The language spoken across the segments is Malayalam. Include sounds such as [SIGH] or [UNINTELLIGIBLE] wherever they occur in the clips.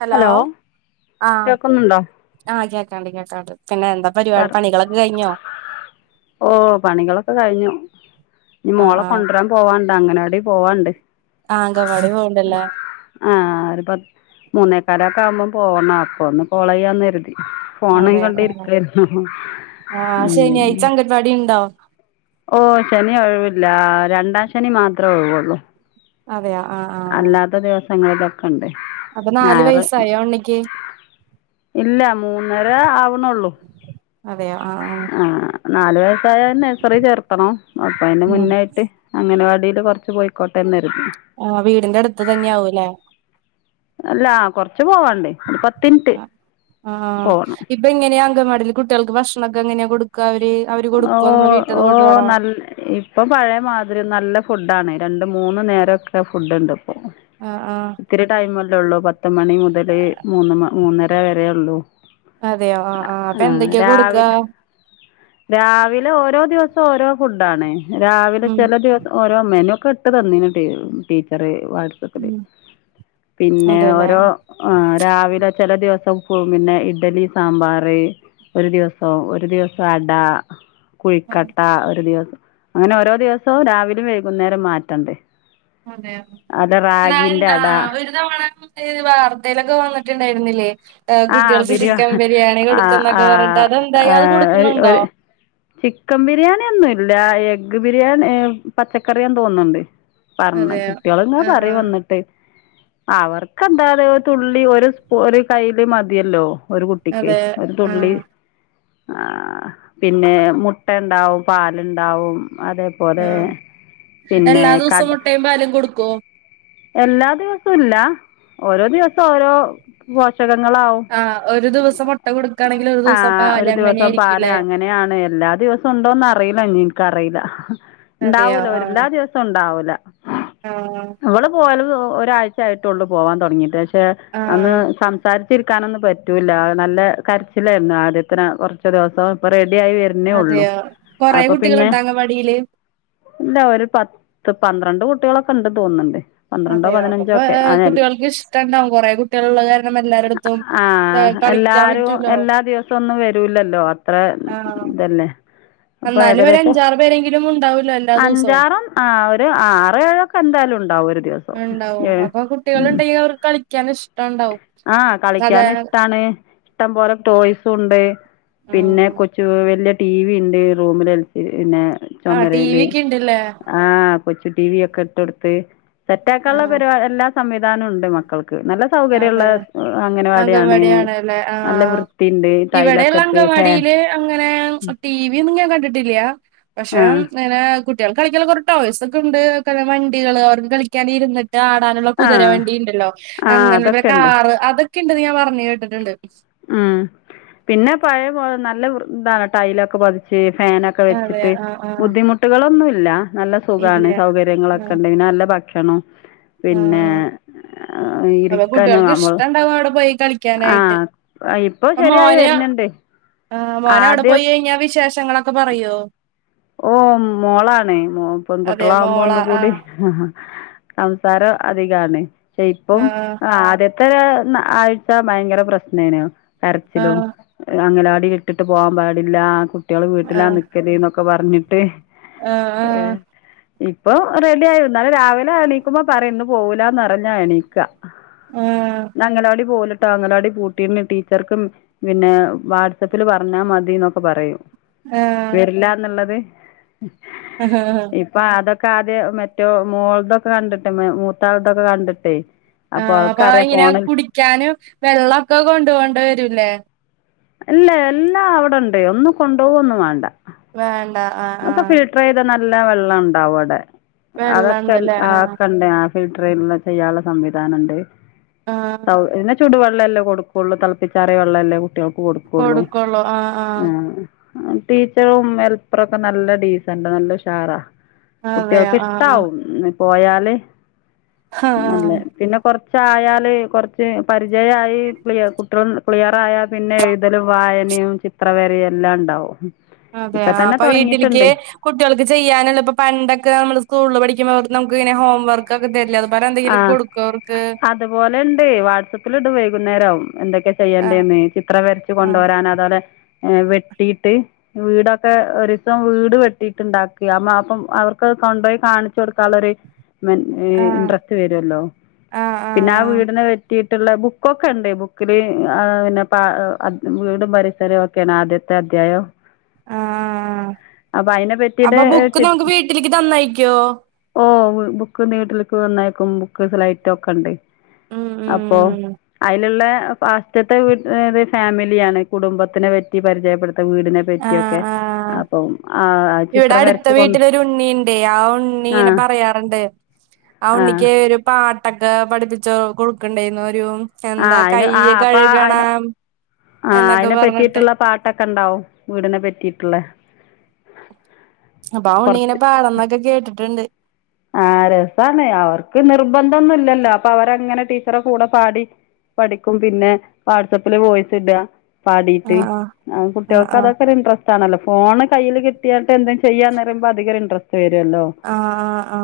ഹലോ ആഹ് കേക്കുന്നുണ്ടോ ആഹ് കേക്കാണ്ട് കേക്കാണ്ട് പിന്നെ എന്താ പരിപാടി പറ പണികളൊക്കെ കഴിഞ്ഞോ ഓ പണികളൊക്കെ കഴിഞ്ഞു ഇനി ആഹ് മോളെ ആഹ് കൊണ്ടരാൻ പോവാണ്ട് അംഗനവാടി പോവാണ്ട് ആഹ് അങ്കവാടി പോവ്ണ്ടല്ലേ ആ ഒര പത് മൂന്നേക്കാല ക്ക ആവുമ്പം പോണം അപ്പൊന്ന് കോളയ്യാന്ന് കെര്തി അതെ ആ ആഹ് ശനിയാഴ്ച്ച ഉം അംഗൻവാടിണ്ടൊ ഓ ശനി ഒഴിവില്ല രണ്ടാം ശനി മാത്രേ ഒഴിവുള്ളൂ അതെയോ ആഹ് ആഹ് അല്ലാത്ത ദിവസങ്ങളിലൊക്കണ്ട് അപ്പൊ നാല് ഞായറ് വയസ്സായോ ഉണ്ണിക്ക് ഇല്ല മൂന്നര ആവുന്നുള്ളു അതെയൊ ആ ആ ആ നാല് വയസ്സായ നഴ്സറി ചേർത്തണം അപ്പ അതിന്റെ ഉം മുന്നായിട്ട് അങ്ങനവാടി കുറച്ച് പോയിക്കട്ടെ എന്നായിരുന്നു ആഹ് വീടിന്റെ അടുത്ത് തന്നെ ആവുല്ലെ അല്ല കൊറച്ച് പോവാണ്ട് ഒരു പത്തിൻറ്റ് ആ പോണം ഇപ്പ എങ്ങനെയാ അംഗനവാടില് കുട്ടികൾക്ക് ഭാഷ ണൊക്കെ എങ്ങനെ കൊടുക്ക ഓ ഓ ഓ നല്ല ഇപ്പൊ പഴയ മാതിരി നല്ല ഫുഡ് ആണ് രണ്ട് മൂന്ന് നേരഓക്കെ ഫുഡ് ഉണ്ട് ആ ആ ഉള്ളൂ പത്ത് മണി മുതല് മൂന്ന് മൂന്നര വരെയ ഉള്ളൂ അതെയോ ആ ആഹ് അപ്പൊ എന്തൊക്കെയാ കൊടുക്കാ രാവിലെ ഓരോ ദിവസം ഓരോ ഫുഡ ആണ് രാവിലെ ഉം ചില ദിവസം ഓരോ മ്മേനു ഇട്ട് തന്നിനിട് ടീച്ചർ വാട്സപില് ഉം പിന്നെ അതെല്ലേ ഓരോ ആ രാവിലെ ചെല ദിവസം സോം പിന്നെ ഇഡലി സാമ്പാർ ഒരു ദിവസം ഒരു ദിവസം അട കുഴിക്കട്ട ഒരു ദിവസം അങ്ങനെ ഓരോ ദിവസവും രാവിലും വൈകുന്നേരം മാറ്റണ്ടേ അതെയോ ഒരു തവണ അട അവരിടുന്ന കാണാമോ ഇത് വാർത്തയിലൊക്കെ വന്നിട്ടുണ്ടായിരുന്നില്ലേ ആ കുട്ടികൾക്ക് ചിക്കൻ ബിരിയാണി ആ കൊടുക്കും ആ എന്നൊക്കെ പറഞ്ഞിട്ട് അതെന്തായി അത് കൊടുക്കുന്നുണ്ടോ ഒരു ചിക്കൻ ബിരിയാണി ഒന്നും ഇല്ല എഗ് ബിരിയാണി ഏ പച്ചക്കറിയന്ന് തോന്നുന്നുണ്ട് പറഞ്ഞ അതെയ കുട്ടികള ഇങ്ങെ പറയും ആഹ് വന്നിട്ട് അവർക്കെന്താതെ തുള്ളി ഒരുസ്പൂ ഒരു കയ്യില് മതിയല്ലോ ഒരു കുട്ടിക്ക് അതെ ഒരു തുള്ളി ആഹ് ആ പിന്നെ മുട്ട ഉണ്ടാവും പാലുണ്ടാവും അതേപോലെ ആഹ് പിന്നെ എല്ലാ കട ദിവസവും മുട്ടയും പാലും കൊടുക്കോ? എല്ലാ ദിവസവും ഇല്ല ഓരോ ദിവസം ഓരോ പുതിയ ങ്ങളാവും ആഹ് ഒരു ദിവസം മുട്ട കൊടുക്കുകയാണെങ്കിൽ ഒരു ആ ദിവസം ഒരു പാല് ദിവസം പാല് അങ്ങനെയായിരിക്കുംല്ലേ അങ്ങനെയാണ് എല്ലാ ദിവസം ഉണ്ടോന്ന് അറിയില്ല ഇനി എനിക്കറിയില്ല ഉണ്ടാവൂല ഒരു എല്ലാ ദിവസം ഉണ്ടാവൂല ആ ഇവിള് പോവല് ഒരാഴ്ചയായിട്ടുള്ളു പോവാൻ തുടങ്ങിട്ട് പക്ഷെ അന്ന് ആഹ് സംസാരിച്ച് ക്കാനൊന്നും പറ്റൂല്ല നല്ല കരച്ചിലായിരുന്നു ആദ്യത്തിന കുറച്ച ദിവസം ആയി വരുന്നേ ഉള്ളൂ അതെയോ കൊറെ അപ്പൊ പിന്നെ കുട്ടികളുണ്ടോ അംഗൻവാടിയില്? ഇല്ല ഒരു പത്ത് പന്ത്രണ്ട് കുട്ടികളൊക്കെ ഇണ്ട് തോന്നണ്ട് അതെയ അപ്പപാര കുട്ടികൾക്ക് ഇഷ്ടം ഉണ്ടാവും കുറെേ കുട്ടികൾ ഉള്ള കാരണം എല്ലാരുടുത്തും ആഹ് എല്ലാരും എല്ലാ ദിവസം ഒന്നും വരൂല്ലല്ലോ അത്ര ആഹ് ഇതല്ലേ അപ്പൊ എന്നാലും ഒരു ഏകദേശം അഞ്ചാറ് പേരെങ്കിലും ഉണ്ടാവല്ലോ എല്ലാ ദിവസവും അഞ്ചാറും ആ ഒരു ആറ ഏഴക്കെ എന്താലും ഉണ്ടാവുല്ലോ ഉണ്ടാവും അപ്പൊ കുട്ടികൾ ഉണ്ടെങ്കിൽ അവർക്ക് കളിക്കാൻ ഇഷ്ടം ആ കളിക്കാന ഇഷ്ടാണ് ഇഷ്ടം പോലെ ടോയ്സും ഉണ്ട് പിന്നെ ഉം കൊച്ചു വേലിയ ടിവി ഉണ്ട് റൂമിൽളച്ച് പിന്നെ ആ ടി വി ചുമുമരയില് ഒക്കെ ഉണ്ടല്ലേ ആഹ് കൊച്ചു ടിവി ഒക്കെ ഇട്ട് കൊടുത്ത് സെറ്റ് ആ ആക്കാനുള്ള പരി എല്ലാ സംവിധാനവും ഉണ്ട് മക്കൾക്ക് നല്ല സൗകര്യഉള്ള അതെ അങ്ങനവാടിയാണ് അങ്കൻവാടിയാണല്ലേ ആ നല്ല വൃത്തി ഉണ്ട് ടൈലൊക്കെ ഇട്ട് ഫാൻ ഇവിടെ അങ്ങനെ ടിവി ഒന്നും ഞാൻ കണ്ടിട്ടില്ല പക്ഷെ ആഹ് ഇങ്ങനെ കുട്ടികൾക്ക് കളിക്കൻ കുറെേ ടോയ്സ് ഒക്കെ ഉണ്ട് കള വണ്ടികള് അവർക്ക് കളിക്കാന് ഇരുന്ന് ആടാനുള്ള ആഹ് കുതിരവണ്ടി ഉണ്ടല്ലോ ആഹ് അങ്ങനെയുള്ള അതൊക്കെ ഉണ്ട് കാറ് അതൊക്കെ ഉണ്ടെന്ന് ഞാൻ പറഞ്ഞ് കേട്ടിട്ടുണ്ട് ഉം പിന്നെ പഴയ പോല നല്ല ഇതാണ് ടൈലൊക്കെ പതിച്ച് ഫാനൊക്കെ അതെ വെച്ചിട്ട് ആ ആ ബുദ്ധിമുട്ടുകളൊന്നുല്ല നല്ല ഇല്ല സുഖമാണ് ആ സൗകര്യങ്ങളൊക്കെ ഉണ്ടങ്കെ നല്ല ഭക്ഷണംോ പിന്നെ ആ അപ്പൊ ഇരിക്കാന കുട്ടികൾക്ക് നമ്മൾ ഇഷ്ടണ്ടാവും അവിടെ പോയി കളിക്കാനായിട്ട് ആഹ ഇപ്പൊ ശരിയായി വരുന്നുണ്ട് ആ് മോന അവിടെ ആദ്യം പോയി കഴിഞ്ഞാ വിശേഷങ്ങളൊക്കെ പറയോ ഓ മോളാാണ്ോ അതെ പെൺകുട്ടികള ആാവുമ്പോ മോള ഒന്ന ആ കൂടി സംസാര അധികാണ് പെ ആ ഇപ്പം ആദ്യത്തെ ആഴ്ച ഭയങ്കര പ്രശ്നേന ആ ആ തരച്ചിലും അങ്ങനൊടി ഇട്ടിട്ട് പോകാൻ പാടില്ല കുട്ടികൾ വീട്ടിലാ നിക്കതൊക്ക ഒക്കെ പറഞ്ഞിട്ട് ആഹ ആഹ ഇപ്പൊ റെഡി ആയി എന്നാല രാവിലെ എണീക്കുമ്പോ പറയും ഇന്ന് പോകലന്ന് പറഞ്ഞാ എണീക്ക ആ ഞങ്ങള അവിടെ പോല താങ്ങലാടി പൂട്ടീന് ടീച്ചർക്കും പിന്നെ വാട്സആപ്പിൽ പറഞ്ഞാൽ മതി എന്നൊക്കെ പറയൂ ആഹ ഇ അൊെ ക്കാദ്യ മറ്റോ മോളതൊക്കെ കണ്ടിട്ട് മൂത്താളതൊക്കെ കണ്ടിട്ടേ ആഹ അപ്പൊ അവൾക്കറിയാ ഇങ്ങനെ ഫോണിൽ കുടിക്കാനും വെള്ളമൊക്കെ കൊണ്ട പോോണ്ട വരൂല്ലേ ഇല്ല എല്ലാ അവിടെണ്ട് ഒന്നും കൊണ്ടുപോക ഒന്നും വേണ്ട വേണ്ട ആഹ ആഹ എല്ല വെള്ളം ഉണ്ട അവിടെ വെള്ളം അതൊക്കെ ഉണ്ടല്ലേ ആ ആക്കണ്ട ഫ ചെയ്യാനുള്ള സംവിധാനംുണ്ട്ൗെ ആ ചടുവ വെള്ളല്ലേ കൊടുക്കുള്ളൂ തിളപ്പിച്ചാറിയ വെള്ളമല്ലേ കുട്ടികൾക്ക് കൊടുക്കുള്ളൂ ആ ടീച്ചറും എൽപ്പറൊക്കെ നല്ല ഡീസന്റ് നല്ല ഷാറാ അതെയോ കുട്ടികൾക്ക് ആ ആ ഇഷ്ടവും പോയാല് ആ ആ നല്ലേ പിന്നെ കൊറച്ച് കുച്ചായാല് കുറച്ച് പരിചയമായി കുട്ടികള ക്ലിയർ ആായാ പിന്നെ എഴുതലും വായനയും ചിത്രവേരയും എല്ലാം ഉണ്ടാവും അതെയ ഇപ്പ തന്നെ അപ്പൊ വീട്ടിലേക്ക് തൊടങ്ങിയിട്ടുണ്ട് കുട്ടികൾക്ക് ചെയ്യാനുള്ള ഇപ്പൊ പണ്ടൊക്കെ നമ്മള് സ്കൂളിൽ പഠിക്ക നമക്ക് ഇെ ഹോം വർക്ക് ഒക്കെ തരില്ല ആ അതുപോലെ ഉണ്ട് വാട്്സപ്പിൽ ഇണ്ട് വൈകുന്നേര ആവും എന്തൊക്കെ ആ ചെയ്യണ്ടന്ന് ചിത്ര വരച്ചു ആ കൊണ്ടുവരാാന അതോെ വെട്ടിട്ട് വീടൊക്കെ ഒരു ദസം വീട് വെട്ടിട്ട്ുണ്ടാക്കി അ അപ്പം അവർക്ക് കൊണ്ടുപോയി കാണിച്ചു കൊടുക്കുള്ളൊരു മ ആ ഇൻട്രസ്റ്റ് വരുല്ലോ പിന്നെ ആ വീടിന് കിട്ടിയിട്ടുള്ള ബുക്കൊക്കെ ഉണ്ട്. ബുക്കില് അത് പിന്നെ വീടും പരിസരവും ഒക്കെയാണ് ആദ്യത്തെ അധ്യായം ആ ആ അപ്പൊ അതിനെ പറ്റീട്ട് അപ്പൊ ബുക്ക് ചി നമുക്ക് വീട്ടിലേക്ക് തന്നയക്കോ ഓ ബുക്ക് വീട്ടിലേക്ക് തന്നയക്കും ബുക്ക് സ്ലേറ്റൊക്കേണ്ട്. ഉം അപ്പോ ഉം അയിലുള്ള ഫാസ്റ്റത്തെ വീ ഒരു ഫാമിലിയാണ് കുടുംബത്തിനെ പറ്റി പരിചയപ്പെടു വീടിനെ ആ പറ്റിയൊക്കെ ആ അപ്പൊ ആ ഇവിടെ ചിത്രം അടുത്ത വരച്ച് കൊണ്ട് വീട്ടിലൊരു ഉണ്ണിയുണ്ടേ ആ ഉണ്ണി ആ ഇങ്ങനെ പറയാറുണ്ട് ആ ആ ഉണ്ണിക്ക് ഒരു പാട്ടൊക്കെ പഠിപ്പിച്ചു കൊടുക്കണ്ടേയിരുന്നു ഒരു ആ എന്താ അയിന് കൈ ആ അപ്പൊ അയിന് കഴുകണം ആ എന്നൊക്കെ അതിനെ പറഞ്ഞിട്ട് പറ്റിയിട്ടുള്ള പാട്ടൊ ക്കെണ്ടാവും വീടിനെ പറ്റിയിട്ടുള്ള അപ്പൊ ആ ഉണ്ണീനെ പാടന്നൊക്കെ കേട്ടിട്ടുണ്ട്. ആ രസാണ് അവർക്ക് നിർബന്ധം ഒന്നും ഇല്ലല്ലോ. അപ്പൊ അവരങ്ങനെ ടീച്ചറുടെ കൂടെ പാടി പഠിക്കും പിന്നെ വാട്സആപ്പില് വോയിസ് ഇടാ. ആ പാടിയിട്ട് ആ ആഹ് കുട്ടികൾക്ക് ആഹ് അതൊക്കെയൊരു ഇൻട്രസ്റ്റ് ആണല്ലോ ഫോണ് കയ്യില് കിട്ടിയട്ട് എന്തും ചെയ്യാന്ന് പറയുമ്പോ അധികം ഇൻട്രസ്റ്റ് വരൂല്ലോ. ആ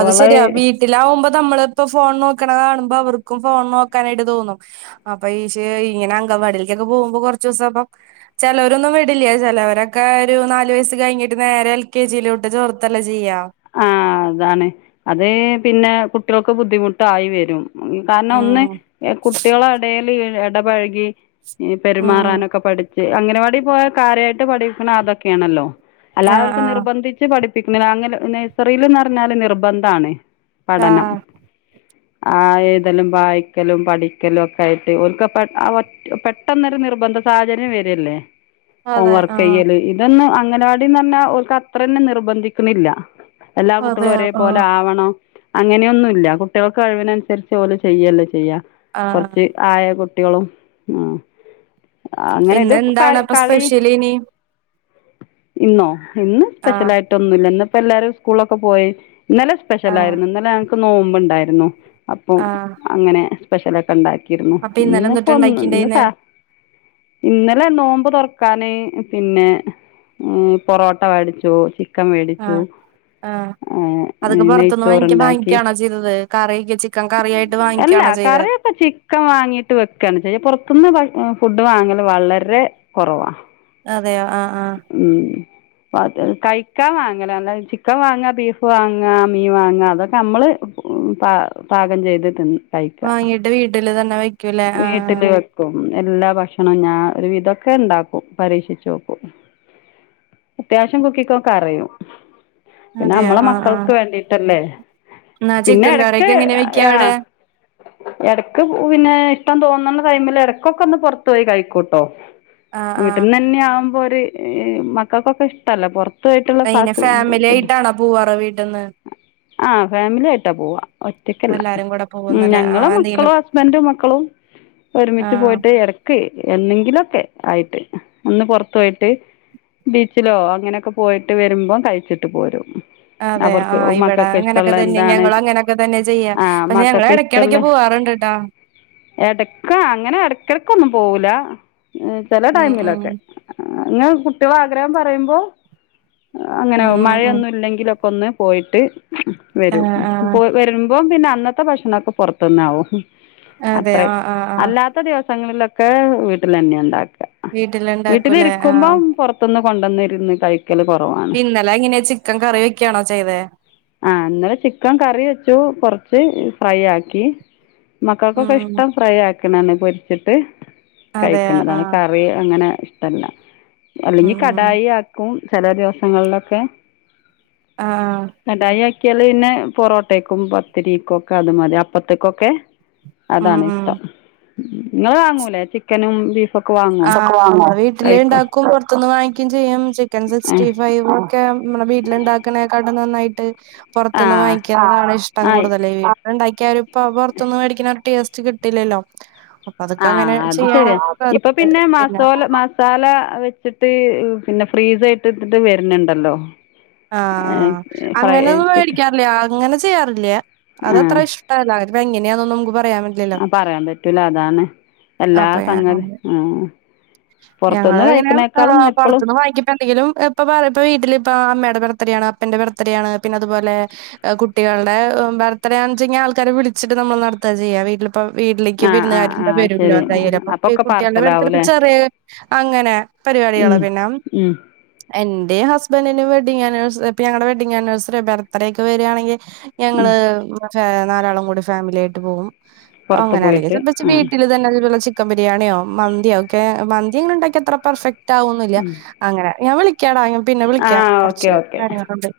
അത് ശരിയാ വീട്ടിലാവുമ്പോ നമ്മളിപ്പോ ഫോൺ നോക്കണ കാണുമ്പോ അപ്പ അവർക്കും ഫോൺ നോക്കാനായിട്ട് തോന്നും. അപ്പൊ ഈക്ഷേ ഇങ്ങനെ അങ്കണവാടിയിലേക്കൊക്കെ പോകുമ്പോ കുറച്ചു ദിവസം അപ്പം ചിലവോരൊന്നും വിടില്ല. ചിലവരൊക്കെ ഒരു നാല് വയസ്സ് കഴിഞ്ഞിട്ട് നേരെ എൽ കെ ജിയിലോട്ട് ചോർത്തല്ലേ ചെയ്യാ. ആ അതാണ് അത് പിന്നെ കുട്ടികൾക്ക് ബുദ്ധിമുട്ടായി വരും. കാരണം ഒന്ന് ഉം കുട്ടികളുടെ ഇടേല് ഇടപഴകി ഈ ഉം പെരുമാറാനൊക്കെ പഠിച്ച് അങ്ങനവാടി പോയ കാര്യായിട്ട് പഠിക്കണെ അതൊക്കെയാണല്ലോ. അല്ലാതെ ആഹ് അവർക്ക് ആഹ് നിർബന്ധിച്ച് പഠിപ്പിക്കുന്നില്ല. അങ്ങനെ നഴ്സറിയിൽന്ന് പറഞ്ഞാല് നിർബന്ധാണ്. പഠനം ആഹ് ആ ഏഴുതലും വായിക്കലും പഠിക്കലും ഒക്കെ ആയിട്ട് ഓൽക്ക് അപ്പെ പെട്ടെന്നൊരു നിർബന്ധ സാഹചര്യം വരേല്ലേ. ഹോം അതെ വർക്ക് ആഹ് ചെയ്യല് ഇതൊന്നും അങ്ങനവാടിന്ന് പറഞ്ഞാ ഓൽക്ക് അത്ര തന്നെ നിർബന്ധിക്കുന്നില്ല. എല്ലാ അതെ കുട്ടികളും ഒരേപോലെ ആഹ് ആവണം. അങ്ങനെയൊന്നുല്ല കുട്ടികൾക്ക് കഴിവിനനുസരിച്ച് ഓല് ചെയ്യല്ലേ ചെയ്യാ. ആഹ് കുറച്ച് ആയ കു ട്ടികളും ആ അങ്ങനെ ഇത് പിന്നെ ക എന്താണ് അപ്പൊ കളി സ്പെഷ്യൽ ഇനി ഇന്നോ. ഇന്ന് സ്പെഷ്യൽ ആഹ് ആയിട്ടൊന്നുംല്ല ഇന്നപ്പോ എല്ലാരും സ്കൂളൊക്കെ പോയി ഇന്നലെ ആഹ് സ്പെഷ്യലായിരുന്നു. ഇന്നലെ ഞങ്ങക്ക് നോമ്പുണ്ടായിരുന്നു. അപ്പം ആഹ് അങ്ങനെ സ്പെഷ്യലൊക്കെ ഉണ്ടാക്കിരുന്നു അപ്പൊ ഇന്നലെ ഇന്നിപ്പ എന്തുട്ടാ ഒന്ന് ഇന്നു ഇണ്ടാക്കിണ്ടായിന്ന് കാ ഇന്നലെ നോമ്പ് തുറക്കാന് പിന്നെ പൊറോട്ട മേടിച്ചു ചിക്കൻ മേടിച്ചു ആ അതൊക്കെ പുറത്തുനിന്ന് വാങ്ങി നെയ്ച്ചോറുണ്ടാക്കി വാങ്ങിക്കയാണോ ചെയ്തത്. കറിയൊക്കെ ചിക്കൻ കറി ആയിട്ട് വാങ്ങിക്കാ അല്ല കറിയൊക്കെ ചിക്കൻ വാങ്ങീട്ട് വെക്കാണ് ചെയ്യാ. പുറത്തുന്ന് ഭ ഫുഡ് വാങ്ങല് വളരെ കുറവാ. അതെയോ ആ ആ അപ്പത് കഴിക്കാം വേ ചിക്കൻ വാങ്ങാ ബീഫ് വാങ്ങാ മീൻവാങ്ങാ അതൊക്കെ നമ്മള് പ പാകം ചെയ്ത് തിന്ന് കഴിക്കാ വാങ്ങിട്ട് വീട്ടില് തന്നെ വെക്കൂല്ലേ ആഹ് വീട്ടില് ആഹ് വെക്കും. എല്ലാ ഭക്ഷണം ഞാൻ ഒരു വിധം ഒക്കെ ഇണ്ടാക്കും. പരീക്ഷിച്ചു നോക്കും. അത്യാവശ്യം കുക്കിങ്ങൊക്കെ അറിയും. പിന്നെ അതെയോ നമ്മള് ആഹ് ആഹ് മക്കൾക്ക് വേണ്ടീട്ടല്ലേ. എന്നാ പിന്നെ ചിക്കൻ ഇടക്ക് കറിയൊക്കെ എങ്ങനെ വെക്കാ ആ അവിടെ ഇടക്ക് പിന്നെ ഇഷ്ടം തോന്നണ ടൈമിൽ ഇടക്കൊക്കെ ഒന്ന് പുറത്തു പോയി കഴിക്കൂട്ടോ. ആഹ് ആഹ് വീട്ടന്നെ തന്നെ ആവുമ്പോര് മക്കൾക്കൊക്കെ ഇഷ്ടല്ല പൊ റത്തുപോയിട്ടുള്ള എങ്ങനെ ഫാമിലി ആയിട്ടാണോ പോവാറ് വീട്ടിന്ന് ആഹ ഫാമിലി ആയിട്ടാ പോവാ ഒറ്റക്കല്ല എല്ലാരും കൂടെ പോകുന്നല്ലേ ഞങ്ങള ആഹ് എന്തെങ്കിലും മക്കളും ഹസ്ബന്റും മക്കളും ഒരുമിച്ച് ആഹ് പോയിട്ട് ഇടക്ക് എന്നെങ്കിലൊക്കെ ആയിട്ട് ഒന്ന് പുറത്തു പോയിട്ട് ബീച്ചിലോ അങ്ങനെയൊക്കെ പോയിട്ട് വരുമ്പോ കഴിച്ചിട്ട് പോരും അതെ അവർക്ക് ആ ഇവിടെ മക്കൾക്ക് അങ്ങനെയൊക്കെ ഇഷ്ടള്ള തന്നെ എന്താണ് ഞങ്ങ അങ്ങനൊക്കെ തന്നെ ചെയ്യാം ആഹ് പക്ഷെ ഞങ്ങള് മക്കൾക്ക് ഇടക്കിടക്ക് പോവാറ ണ്ട്ട്ടോ ഇടക്ക അങ്ങനെ ഇടക്കിടക്കൊന്നും പോവുല്ല ചില ഉം ഉം ടൈമിലൊക്കെ അ കുട്ടികൾ ആഗ്രഹം പറയുമ്പോ അങ്ങനെയ ഉം ഉം മഴയൊന്നും ഇല്ലെങ്കിലൊക്ക ഒന്ന് പോയിട്ട് വരും ആഹ് ആഹ് വരുമ്പോപിന്നെ അന്നത്തെ ഭക്ഷണംഒക്കെ പുറത്തന്ന് ആകും അതെ അത്ര ആഹ് ആഹ് ആഹ് അല്ലാത്ത ദിവസങ്ങളിലൊക്കെ വീട്ടിൽ തന്നെ ഉണ്ടാക്ക വീട്ടിലുണ്ടാക്കൂലേ ആഹ് വീട്ടിലിരിക്കുമ്പം പുറത്തൊന്ന് കൊണ്ടുവന്നിരുന്ന് കഴിക്കല് കുറവാണ് ഇന്നലെ ഇങ്ങനെ ചിക്കൻ കറിവെ ക്കെയാണോ ചെയ്തെ ആഹ ഇന്നലെ ചിക്കൻ കറി വെച്ചു കൊറച്ച് ഫ്രൈ ആക്കി മക്കൾക്കൊക്കെ ഉം ഇഷ്ടം ഫ്രൈ ആക്കണന്ന് പൊരിച്ചിട്ട് അതെ കഴിക്കുന്നതാണ് ആഹ് കറി അങ്ങനെ ഇഷ്ടല്ല ഉം അല്ലെങ്കിൽ ഉം കടായി ആക്കും ചില ദിവസങ്ങളിലൊക്കെ ആഹ ക്കല് പിന്നെ പൊറോട്ടേക്കും പത്തിരിക്കും ഒക്കെ അത് മതി അപ്പത്ത്ക്കൊക്കെ ഉം അതാണ് ഉം ഇഷ്ടം ഇങ്ങൾ വാങ്ങൂലേ ചിക്കനും ബീഫും ആ വീട്ടില് ഉണ്ടാക്കും പൊറത്തുന്ന് വാങ്ങിക്കയും ചെയ്യും ചിക്കൻ സിക്സ്റ്റി ഫൈവ് ഒക്കെ നമ്മുടെ വീട്ടിലുണ്ടാക്ക്‌ണെക്കാടും നന്നായി ആ പുറത്തുന്ന് വാങ്ങിക്കാനാണ് ഇഷ്ടം ആ ആയി കൂടുതല്. [UNINTELLIGIBLE] ഉണ്ടാക്കിയാലും ഇപ്പൊ പുറത്തുന്ന് മേടിക്കണ ര് ടേസ്റ്റ് കിട്ടില്ലല്ലോ അപ്പൊ അതൊക്കെ ആഹ് അങ്ങനെ അത് ചെയ്യാണ് ശരിയാ ഇപ്പൊ പിന്നെ മസോല മസാല വെച്ചിട്ട് പിന്നെ ഫ്രീസ് ആയിട്ട് ട്ട്ട്ട് വര് ന്ണ്ടല്ലോ ആഹ് അങ്ങനെയൊന്നും ചിക്കൻ വേടിക്കാറില്ല അങ്ങനെ ചെയ്യാറില്ല അത് അത്ര ആഹ് ഇഷ്ടല്ല അത് എങ്ങനെയാന്നൊന്നുംക്ക് പറ ആ പറയാൻ പറ്റൂല അതാണ് എല്ലാ സംഗതി ആഹ് പുറത്തുന്ന് ഞങ്ങള് ഇങ്ങനെ കഴിക്കണേക്കാളും എപ്പളും പുറത്ത്ന്ന് വായിങ്ങിക്കുമ്പോ എന്തെങ്കിലും ഇപ്പ പറയപ്പ വീട്ടില് ഇപ്പ അമ്മടെ ബർ തേടേആണ് അപ്പന്റെ ബർത്ത് ത്ഡേആണ് അപ്പൻ്റെ ബർത്ത്ഡേ ആണ്. പിന്നെ അതുപോലെ കുട്ടികൾടെ ബർത്ത്ഡേയ് ആണ് ച്ചെങ്കിൽ ആള്ക്കാരെ വിളിചിട്ട് നമ്മൾ നടത്താ ചെയ്യ വീട്ടില് പ്പം വീട്ടിലേക്ക് ആഹ് ആഹ് വിരുന്നുകാര് ആഹ് വരുല്ലോ ശരി എന്തായാലും അപ്പഈ അപ്പൊക്കെ കുട്ടികളുടെ ബർത്തഡേയ് പാർസലാവൂല്ലേ ചെറിയ അങ്ങനെ പരിപാടികളാ ഉം പിന്നെ ഉം എൻ്റെ മ് ഹസ്ബന്റിന്റെ വെഡിങ് ആനിവേഴ്സ ഇപ്പ ഞങ്ങളെ വെഡ്ഡിങ് ആനിവേഴ്സറി ബർത്ത്ഡേക്കെ വരാണങ്കിൽ ഉം ഞങ്ങള് ഫേ നാലാളും കൂടി ഫാമിലിആയിട്ട് പോകും പുറത്ത് അങ്ങനെ അല്ലെങ്കിൽ പോയിട്ട് ചൽപ ച് ആഹ് വീട്ടില് തന്നെ അതുപോലെ ചിക്കൻ ബിരിയാണിയോ മന്തിയോ ഒക്കെ മൻ ന്തിങ്ങനെ ഇണ്ടാക്ക്യാ അത്ര പെർഫെക്റ്റ് ആവൊന്നില്ല അങ്ങനെ ഞങ്ങളി ക്ക്യാടാ ഞാൻ പിന്നെ വിളിക്ക്യ ആഹ് ഓക്കെ കുറച്ച് ഓക്കെ കാര്യങ്ങളുണ്ട്